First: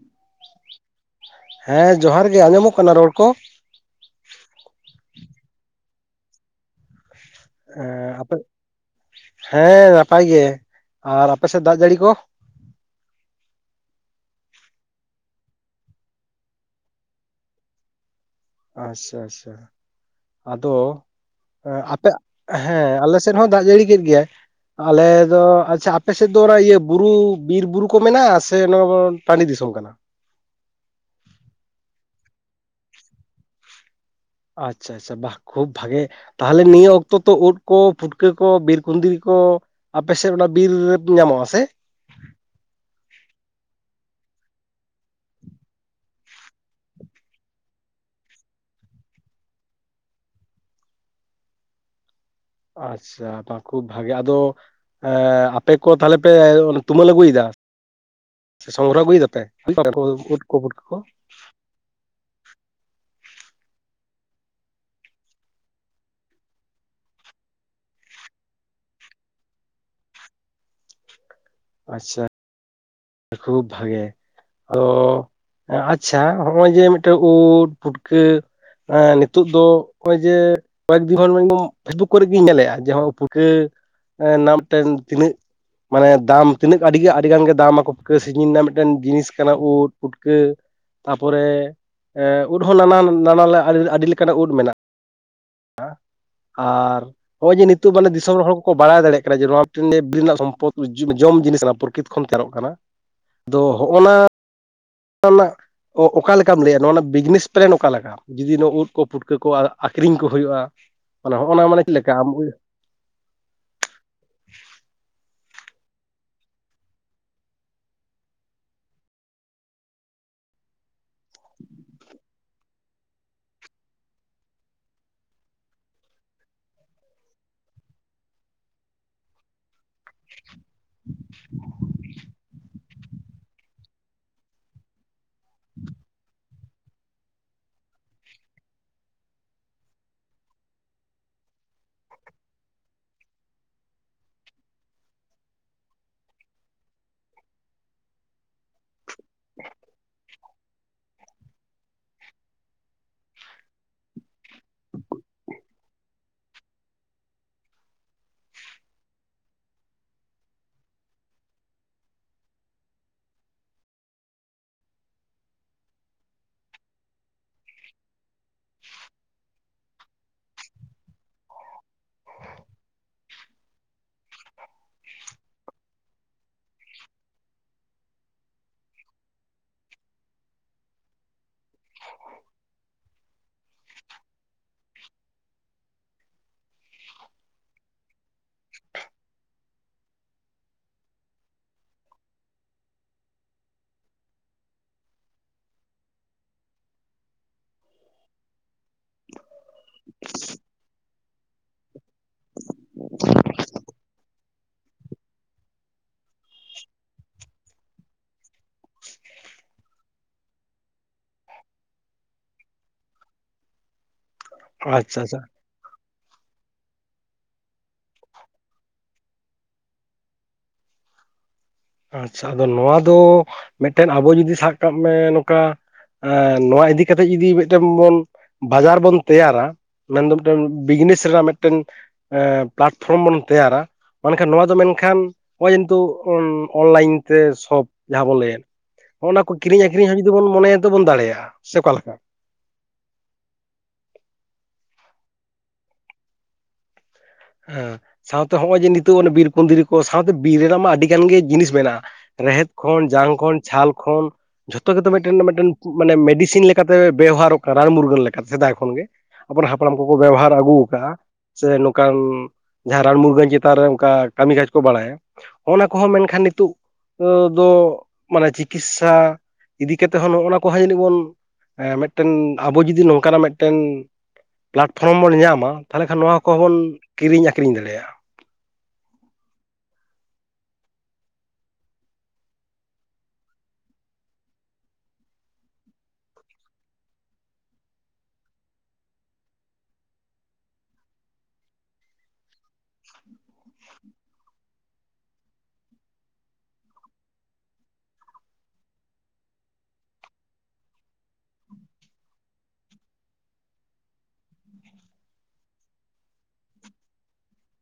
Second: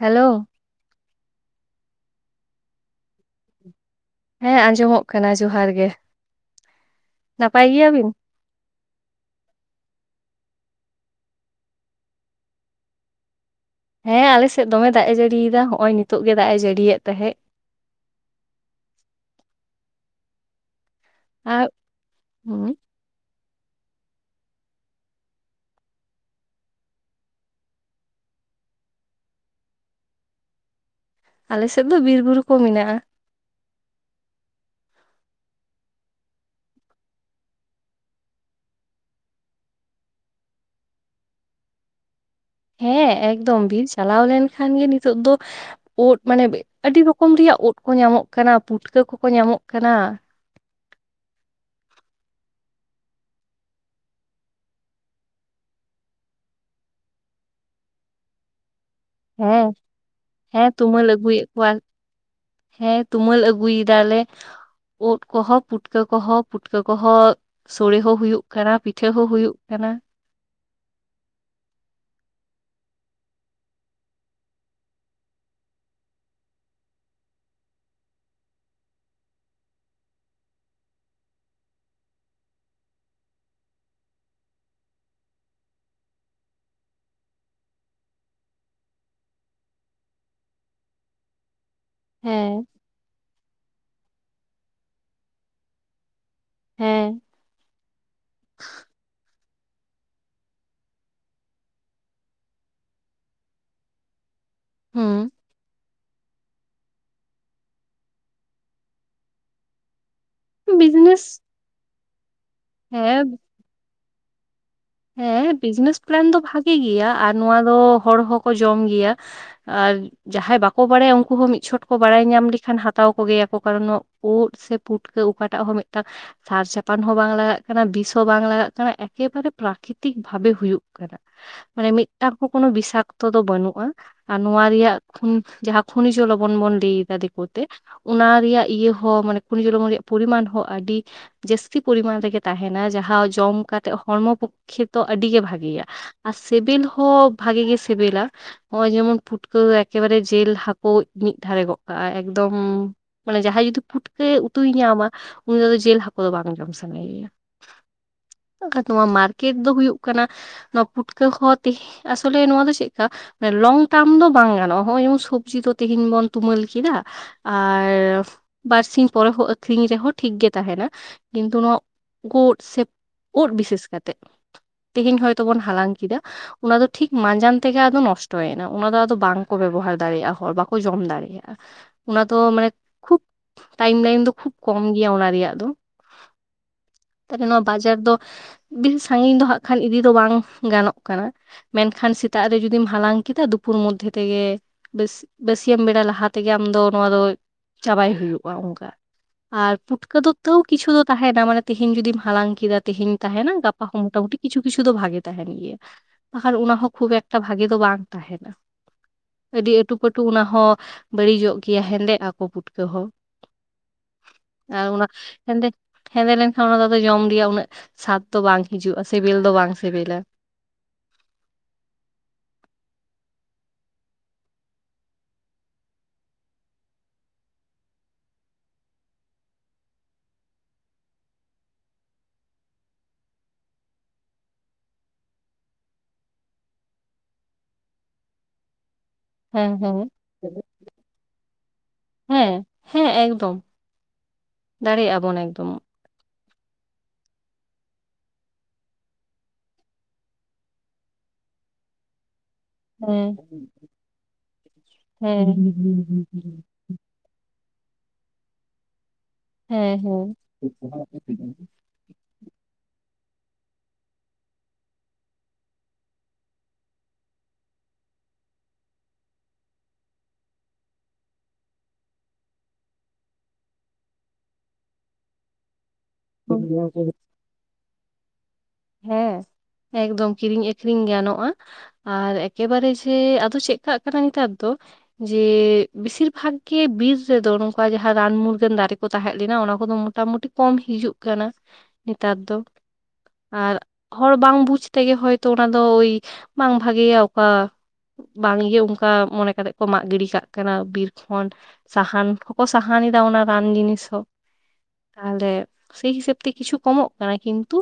Hello ᱦᱮᱸ ᱡᱚᱦᱟᱨ ᱜᱮ ᱟᱸᱡᱚᱢᱚᱜ ᱠᱟᱱᱟ ᱨᱚᱲ ᱠᱚ ᱦᱮᱸ ᱟᱸᱡᱚᱢᱚᱜ ᱠᱟᱱᱟ ᱡᱚᱦᱟᱨ ᱜᱮ ᱱᱟᱯᱟᱭ ᱜᱮᱭᱟᱵᱤᱱ? ᱟᱯᱮ ᱦᱮᱸ ᱱᱟᱯᱟᱭ ᱜᱮ ᱟᱨ ᱟᱯᱮ ᱥᱮᱫ ᱫᱟᱜ ᱡᱟᱹᱲᱤ ᱠᱚ ᱦᱮᱸ ᱟᱞᱮ ᱥᱮᱫ ᱫᱚᱢᱮ ᱫᱟᱜ ᱮ ᱡᱟᱹᱲᱤᱭᱮᱫᱟ ᱱᱚᱜ ᱚᱭ ᱱᱤᱛᱚᱜ ᱜᱮ ᱫᱟᱜ ᱮ ᱡᱟᱹᱲᱤᱭᱮᱫ ᱛᱟᱦᱮᱸᱫ ᱟᱪᱪᱷᱟ ᱟᱪᱪᱷᱟ ᱟᱫᱚ ᱟᱨ ᱟᱯᱮ ᱦᱩᱸ ᱦᱮᱸ ᱟᱞᱮ ᱥᱮᱫ ᱦᱚᱸ ᱫᱟᱜ ᱡᱟᱹᱲᱤ ᱠᱮᱫ ᱜᱮᱭᱟᱭ ᱟᱞᱮ ᱫᱚ ᱟᱪᱪᱷᱟ ᱟᱯᱮᱥᱮᱫ ᱫᱚ ᱚᱱᱟ ᱤᱭᱟᱹ ᱵᱩᱨᱩ ᱵᱤᱨ ᱵᱩᱨᱩ ᱠᱚ ᱢᱮᱱᱟᱜᱼᱟ ᱥᱮ ᱱᱚᱣᱟ ᱴᱟᱺᱰᱤ ᱫᱤᱥᱚᱢ ᱠᱟᱱᱟ ᱟᱞᱮᱥᱮᱫ ᱫᱚ ᱵᱤᱨ ᱵᱩᱨᱩ ᱠᱚ ᱢᱮᱱᱟᱜ ᱟ ᱟᱪᱪᱷᱟ ᱟᱪᱪᱷᱟ ᱵᱟᱦ ᱠᱷᱩᱵᱽ ᱵᱷᱟᱜᱤ ᱛᱟᱦᱚᱞᱮ ᱱᱤᱭᱟᱹ ᱚᱠᱛᱚ ᱛᱚ ᱩᱫ ᱠᱚ ᱯᱷᱩᱴᱠᱟᱹ ᱠᱚ ᱵᱤᱨ ᱠᱩᱸᱫᱽᱨᱤ ᱠᱚ ᱟᱯᱮᱥᱮᱫ ᱚᱱᱟ ᱵᱤᱨ ᱨᱮᱫ ᱧᱟᱢᱚᱜᱼᱟ ᱥᱮ ᱦᱮᱸ ᱮᱠᱫᱚᱢ ᱵᱤᱨ ᱪᱟᱞᱟᱣ ᱞᱮᱱᱠᱷᱟᱱ ᱜᱮ ᱱᱤᱛᱚᱜ ᱫᱚ ᱩᱫ ᱢᱟᱱᱮ ᱟᱹᱰᱤ ᱨᱚᱠᱚᱢ ᱨᱮᱭᱟᱜ ᱩᱫ ᱠᱚ ᱧᱟᱢᱚᱜ ᱠᱟᱱᱟ ᱯᱩᱴᱠᱟᱹ ᱠᱚᱠᱚ ᱧᱟᱢᱚᱜ ᱠᱟᱱᱟ᱾ ᱟᱪᱪᱷᱟ ᱦᱚᱸ ᱠᱷᱩᱵᱽ ᱵᱷᱟᱜᱮ ᱟᱫᱚ ᱟᱯᱮ ᱠᱚ ᱛᱟᱦᱚᱞᱮ ᱯᱮ ᱛᱩᱢᱟᱹᱞ ᱟᱹᱜᱩᱭᱮᱫᱟ ᱥᱚᱝ ᱜᱨᱚᱦ [unintelligible] ᱜᱫᱟ ᱦᱮᱸ ᱦᱮᱸ ᱛᱩᱢᱟᱹᱞ ᱟᱹᱜᱩᱭᱮᱫ ᱠᱚᱣᱟ ᱦᱮᱸ ᱛᱩᱢᱟᱹᱞ ᱟᱹᱜᱩᱭ ᱫᱟᱞᱮ ᱩᱫ ᱠᱚᱦᱚᱸ ᱯᱩᱴᱠᱟᱹ ᱠᱚᱦᱚᱸ ᱯᱩᱴᱠᱟᱹ ᱠᱚᱦᱚᱸ ᱥᱳᱲᱮ ᱦᱚᱸ ᱦᱩᱭᱩᱜ ᱠᱟᱱᱟ ᱯᱤᱴᱷᱟᱹ ᱦᱚᱸ ᱦᱩᱭᱩᱜ ᱠᱟᱱᱟ ᱟᱪᱪᱷᱟ ᱠᱷᱩᱵᱽ ᱵᱷᱟᱜᱮ ᱟᱫᱚ ᱟᱪᱪᱷᱟ ᱱᱚᱜᱼᱚᱭ ᱡᱮ ᱢᱤᱫᱴᱮᱡ ᱩᱴ ᱯᱷᱩᱴᱠᱟᱹ ᱱᱤᱛᱳᱜ ᱫᱚ ᱱᱚᱜᱼᱚᱭ ᱡᱮ ᱠᱚᱭᱮᱠᱫᱤᱱ ᱯᱷᱮᱥᱵᱩᱠ ᱠᱚᱨᱮ ᱜᱤᱧ ᱧᱮᱞᱮᱜᱼᱟ ᱡᱮ ᱩᱫ ᱯᱩᱴᱠᱟᱹ ᱨᱮᱱᱟᱜ ᱢᱤᱫᱴᱮᱱ ᱛᱤᱱᱟᱹᱜ᱾ ᱢᱟᱱᱮ ᱫᱟᱢ ᱛᱤᱱᱟᱹᱜ ᱟᱹᱰᱤᱜ ᱟᱹᱰᱤᱜᱟᱱ ᱜᱮ ᱫᱟᱢᱟᱠᱚ ᱯᱩᱴᱠᱟᱹ [inaudible] ᱥᱜᱤᱧ ᱨᱮᱱᱟᱜ ᱢᱤᱫᱴᱮᱱ ᱡᱤᱱᱤᱥ ᱠᱟᱱᱟ ᱩᱫ ᱯᱩᱴᱠᱟᱹ ᱛᱟᱨᱯᱚᱨᱮ ᱩᱫ ᱦᱮᱸ ᱦᱚᱸ ᱱᱟᱱᱟ ᱱᱟᱱᱟ ᱟᱹᱰᱤ ᱞᱮᱠᱟᱱᱟᱜ ᱩᱫ ᱢᱮᱱᱟᱜᱼᱟ ᱟᱨ ᱦᱮᱸ ᱱᱚᱜᱼᱚᱭ ᱡᱮ ᱱᱤᱛᱚᱜ ᱢᱟᱱᱮ ᱫᱤᱥᱚᱢ ᱨᱮᱱ ᱦᱚᱲ ᱠᱚᱠᱚ ᱵᱟᱲᱟᱭ ᱫᱟᱲᱮᱭᱟᱜ ᱠᱟᱱᱟ ᱡᱮ ᱱᱚᱣᱟ ᱵᱤ [inaudible] ᱨᱮᱱᱟᱜ ᱥᱚᱢᱯᱚᱫᱽ ᱡᱚᱢ ᱡᱤᱱᱤᱥ ᱚᱱᱟ ᱯᱨᱚᱠᱨᱤᱛ ᱠᱷᱚᱱ ᱛᱮᱭᱟᱨᱚᱜ ᱠᱟᱱᱟ ᱟᱫᱚ ᱱᱚᱜᱼᱚ ᱱᱟ ᱦᱩᱸ ᱪᱟᱱᱟ [inaudible] ᱚ-ᱚᱠᱟ ᱞᱮᱠᱟᱢ ᱞᱟᱹᱭᱟ ᱱᱚᱣᱟ ᱵᱤᱡᱽᱱᱮᱥ ᱯᱞᱮᱱ ᱚᱠᱟ ᱞᱮᱠᱟ ᱡᱩᱫᱤ ᱱᱚᱣᱟ ᱩᱫ ᱠᱚ ᱯᱩᱴᱠᱟᱹ ᱠᱚ ᱟ-ᱟᱠᱷᱨᱤᱧ ᱠᱚ ᱦᱩᱭᱩᱜᱼᱟ ᱵᱤᱡᱽᱱᱮᱥ ᱾ ᱟᱞᱚ ᱦᱚᱸᱜ ᱱᱚᱣᱟ ᱢᱟᱱᱮ ᱪᱮ ᱞᱮᱠᱟ ᱟᱢ ᱩ ᱦᱮᱸ ᱦᱮᱸ ᱵᱤᱡᱽᱱᱮᱥ ᱯᱞᱮᱱ ᱫᱚ ᱵᱷᱟᱜᱤ ᱜᱮᱭᱟ ᱟᱨ ᱱᱚᱣᱟ ᱫᱚ ᱦᱚᱲ ᱦᱚᱸᱠᱚ ᱡᱚᱢ ᱜᱮᱭᱟ ᱾ ᱟ ᱡᱟᱦᱟᱸᱭ ᱵᱟᱠᱚ ᱵᱟᱲᱟᱭᱟ ᱩᱱᱠᱩ ᱦᱚᱸ ᱢᱤᱫ ᱪᱷᱚᱴ ᱠᱚ ᱵᱟᱲᱟᱭ ᱧᱟᱢ ᱞᱮᱠᱷᱟᱱ ᱦᱟᱛᱟᱣ ᱠᱚᱜᱮᱭᱟ ᱠᱚ ᱠᱟᱨᱚᱱ ᱳᱫ ᱥᱮ ᱯᱩᱴᱠᱟᱹ ᱚᱠᱟᱴᱟᱜ ᱦᱚᱸ ᱢᱤᱫᱴᱟ ᱥᱟᱨ ᱪᱟᱯᱟᱱ ᱦᱚᱸ ᱵᱟᱝ ᱞᱟᱜᱟᱜ ᱠᱟᱱᱟ ᱵᱤᱥ ᱦᱚᱸ ᱵᱟᱝ ᱞᱟᱜᱟᱜ ᱠᱟᱱᱟ ᱮᱠᱮᱵᱟᱨᱮ ᱯᱨᱟᱠᱤᱛᱤᱠ ᱵᱷᱟᱵᱮ ᱦᱩᱭᱩᱜ ᱠᱟᱱᱟ ᱢᱟᱱᱮ ᱢᱤᱫ ᱢᱤᱫᱴᱟᱝ ᱠᱚ ᱠᱳᱱᱚ ᱵᱤᱥᱟᱠᱛᱚ ᱫᱚ ᱵᱟᱹᱱᱩᱜᱼᱟ ᱟᱨ ᱱᱚᱣᱟ ᱨᱮᱭᱟᱜ ᱠᱷᱩᱱ ᱡᱟᱦᱟᱸ ᱯᱷᱩᱱᱤ ᱪᱚᱞᱚ ᱵᱚᱱ ᱵᱚᱱᱫᱤ ᱫᱟ ᱫᱤᱠ ᱚᱱᱟ ᱨᱮᱭᱟᱜ ᱤᱭᱟᱹ ᱦᱚᱸ ᱢᱟᱱᱮ ᱠᱩᱱᱤ ᱡᱚ ᱨᱮᱭᱟᱜ ᱯᱚᱨᱤᱢᱟᱱ ᱦᱚᱸ ᱟᱹᱰᱤ ᱡᱟᱹᱥᱛᱤ ᱯᱚᱨᱤᱢᱟᱱ ᱨᱮᱜᱮ ᱛᱟᱦᱮᱱᱟ ᱡᱟᱦᱟᱸ ᱡᱚᱢ ᱠᱟᱛᱮᱜ ᱦᱚᱲᱢᱚ ᱯᱚ ᱠᱷᱮᱛᱚ ᱟᱹᱰᱤᱜᱮ ᱵᱷᱟᱜᱮᱭᱟ ᱟᱨ ᱥᱤᱵᱤᱞ ᱦᱚᱸ ᱵᱷᱟᱜᱤ ᱜᱮ ᱥᱤᱵᱤᱞᱟ ᱱᱚᱜᱼᱚᱭ ᱡᱮᱢᱚᱱ ᱯᱷᱩᱴᱠᱟᱹ ᱮᱠᱮᱵᱟᱨᱮ ᱡᱤᱞ ᱦᱟᱹᱠᱩ ᱢᱤᱫ ᱫᱷᱟᱨᱮ ᱜᱚᱫ ᱠᱟᱜᱼᱟ ᱮᱠᱫᱚᱢ ᱢᱟᱱᱮ ᱡᱟᱦᱟᱸᱭ ᱡᱩᱫᱤ ᱯᱩᱴᱠᱟᱹ ᱩᱛᱩᱭ ᱧᱟᱢᱟ, [inaudible] ᱡᱮᱞ ᱦᱟᱹᱠᱩ ᱫᱚ ᱵᱟᱝ ᱡᱚᱢ ᱥᱟᱱᱟᱭ ᱭᱟ ᱾ [inaudible] ᱱᱚᱣᱟ ᱢᱟᱨᱠᱮᱴ ᱫᱚ ᱦᱩᱭᱩᱜ ᱠᱟᱱᱟ ᱱᱚᱣᱟ ᱯᱩᱴᱠᱟᱹ ᱦᱚᱸ ᱛᱮᱦ ᱟᱥᱚᱞᱮ ᱱᱚᱣᱟ ᱫᱚ ᱪᱮᱜᱠᱟ ᱮᱸ ᱞᱚᱝ ᱴᱟᱢ ᱫᱚ ᱵᱟᱝ ᱜᱟᱱᱚᱜ-ᱟ ᱦᱚᱜ-ᱚᱭ ᱥᱚᱵᱡᱤ ᱠᱚ ᱛᱤᱦᱤᱧ ᱵᱚᱱ ᱛᱩᱢᱟᱹᱞ ᱠᱮᱫᱟ ᱾ ᱟᱻ ᱵᱟᱨᱥᱤᱧ ᱯᱚᱨᱮ ᱦᱚᱸ ᱟᱹᱷᱨᱤᱧ ᱨᱮᱦᱚᱸ ᱴᱷᱤᱠ ᱜᱮ ᱛᱟᱦᱮᱱᱟ ᱠᱤᱱᱛᱩ ᱱᱚᱣᱟ ᱜᱳᱰ ᱥᱮ ᱩᱫ ᱵᱤᱥᱮᱥ ᱠᱟᱛᱮᱫ ᱛᱮᱦᱮᱧ ᱦᱚᱭᱛᱚ ᱵᱚᱱ ᱦᱟᱞᱟᱝ ᱠᱮᱫᱟ ᱾ ᱚᱱᱟ ᱫᱚ ᱴᱷᱤᱠ ᱢᱟᱸᱡᱟᱱ ᱛᱮᱜᱮ ᱟᱫᱚ ᱱᱚᱥᱴᱚᱭᱮᱱᱟ ᱚᱱᱟ ᱫᱚ ᱟᱫᱚ ᱵᱟᱝᱠᱚ ᱵᱮᱵᱚᱦᱟᱨ ᱫᱟᱲᱮᱭᱟᱜᱼᱟ ᱦᱚᱲ ᱵᱟᱠᱚ ᱡᱚᱢ ᱫᱟᱲᱮᱭᱟᱜᱼᱟ ᱾ ᱚᱱᱟ ᱫᱚ ᱢᱟᱱᱮ ᱠᱷᱩᱵ ᱴᱟᱭᱤᱢ ᱞᱟᱭᱤᱱ ᱫᱚ ᱠᱷᱩᱵ ᱠᱚᱢ ᱜᱮᱭᱟ ᱚᱱᱟ ᱨᱮᱭᱟᱜ ᱫᱚ ᱾ ᱛᱟᱦᱞᱮ ᱱᱚᱣᱟ ᱵᱟᱡᱟᱨ ᱫᱚ ᱵᱤ ᱥᱟᱺᱜᱤᱧ ᱫᱚ ᱦᱟᱸᱜ ᱠᱷᱟᱱ ᱤᱫᱤ ᱫᱚ ᱵᱟᱝ ᱜᱟᱱᱚᱜ ᱠᱟᱱᱟ ᱾ ᱢᱮᱱᱠᱷᱟᱱ ᱥᱮᱛᱟᱜ ᱨᱮ ᱡᱩᱫᱤᱢ ᱦᱟᱞᱟᱝ ᱠᱮᱫᱟ ᱫᱩᱯᱩᱨ ᱢᱚᱫᱽᱫᱷᱮ ᱛᱮᱜᱮ ᱵᱮᱥᱤ-ᱵᱟᱹᱥᱤᱭᱟᱹᱢ ᱵᱮᱲᱟ ᱞᱟᱦᱟ ᱛᱮᱜᱮ ᱟᱢ ᱫᱚ ᱱᱚᱣᱟ ᱫᱚ ᱪᱟᱵᱟᱭ ᱦᱩᱭᱩᱜᱼᱟ ᱚᱱᱠᱟ ᱾ ᱟᱨ ᱯᱩᱴᱠᱟᱹ ᱫᱚ ᱛᱟᱹᱣ ᱠᱤᱪᱷᱩ ᱫᱚ ᱛᱟᱦᱮᱱᱟ ᱢᱟᱱᱮ ᱛᱮᱦᱤᱧ ᱡᱩᱫᱤᱢ ᱦᱟᱞᱟᱝ ᱠᱮᱫᱟ ᱛᱮᱦᱤᱧ ᱛᱟᱦᱮᱸᱱᱟ ᱾ ᱜᱟᱯᱟ ᱦᱚᱸ ᱢᱚᱴᱟᱢᱩᱴᱤ ᱠᱤᱪᱷᱩ-ᱠᱤᱪᱷᱩ ᱫᱚ ᱵᱷᱟᱜᱮ ᱛᱟᱦᱮᱱ ᱜᱮᱭᱟ ᱾ ᱵᱟᱠᱷᱟᱱ ᱚᱱᱟ ᱦᱚᱸ ᱠᱷᱩᱵ ᱮᱠᱴᱟ ᱵᱷᱟᱜᱮ ᱫᱚ ᱵᱟᱝ ᱛᱟᱦᱮᱱᱟ ᱾ ᱟᱹᱰᱤ ᱟᱹᱴᱩ-ᱯᱟᱹᱴᱩ ᱚᱱᱟ ᱦᱚᱸ ᱵᱟᱹᱲᱤᱡᱚᱜ ᱜᱮᱭᱟ ᱦᱮᱸᱫᱮᱜ ᱟᱠᱚ ᱯᱩᱴᱠᱟᱹ ᱦᱚᱸ ᱾ ᱮᱸ ᱚᱱᱟ ᱟᱪᱪᱷᱟ ᱟᱪᱪᱷᱟ ᱦᱮᱸᱫᱮ, ᱦᱮᱸᱫᱮ ᱞᱮᱱᱠᱷᱟᱱ ᱚᱱᱟ ᱫᱚ ᱡᱚᱢ ᱜᱮᱭᱟᱜ ᱩᱱᱟᱹᱜ ᱥᱟᱫ ᱾ ᱛᱚ ᱵᱟᱝ ᱦᱤᱡᱩᱜ-ᱟ ᱥᱤᱵᱤᱞ ᱫᱚ ᱵᱟᱝ ᱥᱤᱵᱤᱞᱟ ᱾ ᱟᱪᱪᱷᱟ, ᱟᱫᱚ ᱱᱚᱣᱟ ᱫᱚ ᱢᱤᱫᱴᱮᱱ ᱟᱵᱚ ᱡᱩᱫᱤ ᱥᱟᱵ ᱠᱟᱜ ᱢᱮ ᱱᱚᱠᱟ ᱾ ᱟ ᱱᱚᱣᱟ ᱤᱫᱤ ᱠᱟᱛᱮ ᱡᱩᱫᱤ ᱢᱤᱫᱴᱮᱱ ᱵᱚᱱ ᱵᱟᱡᱟᱨ ᱵᱚᱱ ᱛᱮᱭᱟᱨᱟ ᱾ ᱢᱮᱱ ᱫᱚ ᱢᱤᱫᱴᱮᱱ ᱵᱤᱡᱽᱱᱮᱥ ᱨᱮᱱᱟᱜ ᱢᱤᱫᱴᱮᱱ ᱮᱸ ᱯᱞᱟᱴᱯᱷᱨᱚᱢ ᱵᱚᱱ ᱛᱮᱭᱟᱨᱟ ᱢᱮᱱᱠᱷᱟᱱ ᱱᱚᱣᱟ ᱫᱚ ᱢᱮᱱᱠᱷᱟᱱ ᱱᱚᱜ-ᱚᱭ ᱠᱤᱱᱛᱩ ᱾ ᱚᱱᱞᱟᱭᱤᱱ ᱛᱮ ᱥᱚᱯ ᱡᱟᱦᱟᱸ ᱵᱚᱱ ᱞᱟᱹᱭᱮᱫ ᱾ ᱦᱚ-ᱱᱟ ᱠᱚ ᱦᱮᱸ ᱠᱤᱨᱤᱧ ᱦᱮᱸ ᱟᱹᱠᱠᱷᱨᱤᱧ ᱦᱟᱹᱵᱤᱡ ᱫᱚ ᱵᱚᱱ ᱢᱚᱱᱮᱭᱟ ᱛᱚᱵᱚᱱ ᱫᱟᱲᱮᱭᱟᱜ-ᱟ, ᱥᱮ ᱚᱠᱟ ᱞᱮᱠᱟ? ᱦᱮᱸ, ᱦᱮᱸ, ᱮᱠᱫᱚᱢ ᱫᱟᱲᱮᱭᱟᱜ-ᱟ ᱵᱚᱱ ᱮᱠᱫᱚᱢ ᱾ ᱦᱮᱸ ᱥᱟᱶᱛᱮ ᱦᱚᱜ-ᱚᱭ ᱡᱮ ᱱᱤᱛᱚᱜ ᱵᱤᱨ ᱠᱩᱸᱫᱽᱨᱤ ᱠᱚ ᱥᱟᱶᱛᱮ ᱵᱤᱨ ᱨᱮᱱᱟᱜ ᱢᱟ ᱟᱹᱰᱤ ᱜᱟᱱ ᱜᱮ ᱡᱤᱱᱤᱥ ᱢᱮᱱᱟᱜᱼᱟ ᱾ ᱨᱮᱦᱮᱫ ᱠᱷᱚᱱ ᱦᱮᱸ ᱡᱟᱝ ᱠᱷᱚᱱ ᱪᱷᱟᱞ ᱠᱷᱚᱱ ᱡᱷᱚᱛᱚ ᱜᱮᱛᱚ ᱢᱮᱴᱮᱱ ᱵᱟ ᱦᱮᱸ ᱢᱮᱴᱮᱱ ᱢᱟᱱᱮ ᱢᱮᱰᱤᱥᱤᱱ ᱞᱮᱠ ᱠᱟᱛᱮ ᱵᱮᱣᱦᱟᱨᱚᱜ ᱠᱟᱱ ᱨᱟᱱ ᱢᱩᱨᱜᱟᱹᱱ ᱞᱮᱠᱟ ᱥᱮᱫᱟᱭ ᱠᱷᱚᱱ ᱜᱮ ᱾ ᱟᱵᱚᱨᱮᱱ ᱦᱟᱯᱲᱟᱢ ᱦᱮᱸ ᱠᱚᱠᱚ ᱦᱮᱸ ᱵᱮᱵᱚᱦᱟᱨ ᱟᱹᱜᱩ ᱠᱟᱜᱼᱟ, ᱥᱮ ᱠᱟᱱ ᱡᱟᱦᱟᱸ ᱨᱟᱱ ᱢᱩᱨᱜᱟᱹᱱ ᱪᱮᱛᱟᱱ ᱨᱮ ᱚᱱᱠᱟ ᱠᱟᱹᱢᱤ ᱠᱟᱡᱽ ᱠᱚ ᱵᱟᱲᱟᱭᱟ ᱾ ᱦᱚᱱᱟ ᱠᱚᱦᱚᱸ ᱢᱮᱱᱠᱷᱟᱱ ᱱᱤᱛᱳᱜ ᱠᱚ ᱫᱚ ᱢᱟᱱᱮ ᱪᱤᱠᱤᱥᱥᱟ ᱤᱫᱤ ᱠᱟᱛᱮᱜ ᱦᱚᱸ ᱱᱚᱜᱼᱚ ᱱᱟ ᱠᱚ ᱦᱟ ᱡᱟᱹᱱᱤᱡ ᱵᱚᱱ ᱮᱸ ᱢᱮᱫᱴᱮᱱ ᱟᱵᱚ ᱡᱩᱫᱤ ᱱᱚᱝᱠᱟᱱᱟᱜ ᱢᱮᱫᱴᱮᱱ ᱯᱞᱟᱴᱯᱷᱨᱚᱢ ᱵᱚᱱ ᱧᱟᱢᱟ ᱾ ᱛᱟᱦᱚᱞᱮ ᱠᱷᱟᱱ ᱱᱚᱣᱟ ᱠᱚ ᱦᱚᱵᱚᱱ ᱠᱤᱨᱤᱧ ᱟᱹᱠᱷᱨᱤᱧ ᱫᱟᱲᱮᱭᱟᱜᱼᱟ ᱾ ᱦᱮᱸ, ᱮᱠᱫᱚᱢ ᱠᱤᱞᱤ ᱟᱹᱠᱷᱨᱤᱧ ᱜᱟᱱᱚᱜᱼᱟ ᱾ ᱟᱨ ᱮᱠᱮᱵᱟᱨᱮ ᱡᱮ ᱟᱫᱚ ᱪᱮᱜ ᱠᱟᱜ ᱠᱟᱱᱟ ᱱᱮᱛᱟᱨ ᱫᱚ ᱡᱮ ᱵᱮᱥᱤᱨ ᱵᱷᱟᱜᱽ ᱜᱮ ᱵᱤᱨ ᱨᱮᱫᱚ ᱱᱚᱝᱠᱟ ᱡᱟᱦᱟᱸ ᱨᱟᱱ ᱢᱩᱨᱜᱟᱹᱱ ᱫᱟᱨᱮ ᱠᱚ ᱛᱟᱦᱮᱸᱜ ᱞᱮᱱᱟ ᱚᱱᱟ ᱠᱚᱫᱚ ᱢᱚᱴᱟᱢᱩᱴᱤ ᱠᱚᱢ ᱦᱤᱡᱩᱜ ᱠᱟᱱᱟ ᱱᱤᱛᱟᱨ ᱫᱚ ᱾ ᱟᱨ ᱦᱚᱲ ᱵᱟᱝ ᱵᱩᱡᱽ ᱛᱮᱜᱮ ᱦᱚᱭᱛᱚ ᱚᱱᱟ ᱫᱚ ᱤ ᱵᱟᱝ ᱵᱷᱟᱜᱮᱭᱟ ᱚᱠᱟ ᱵᱟᱝ ᱤᱭᱟᱹ ᱚᱱᱠᱟ ᱢᱚᱱᱮ ᱠᱟᱛᱮᱜ ᱠᱚ ᱢᱟᱜ ᱜᱤᱰᱤ ᱠᱟᱜ ᱠᱟᱱᱟ ᱵᱤᱨ ᱠᱷᱚᱱ, ᱥᱟᱦᱟᱱ ᱦᱩᱸᱠᱚ ᱥᱟᱦᱟᱱ ᱮᱫᱟ ᱚᱱᱟ ᱨᱟᱱ ᱡᱤᱱᱤᱥ ᱦᱚᱸ᱾ ᱛᱟᱦᱚᱞᱮ ᱥᱮᱭ ᱦᱤᱥᱟᱹᱵ ᱛᱮ ᱠᱤᱪᱷᱩ ᱠᱚᱢᱚᱜ ᱠᱟᱱᱟ ᱠᱤᱱᱛᱩ,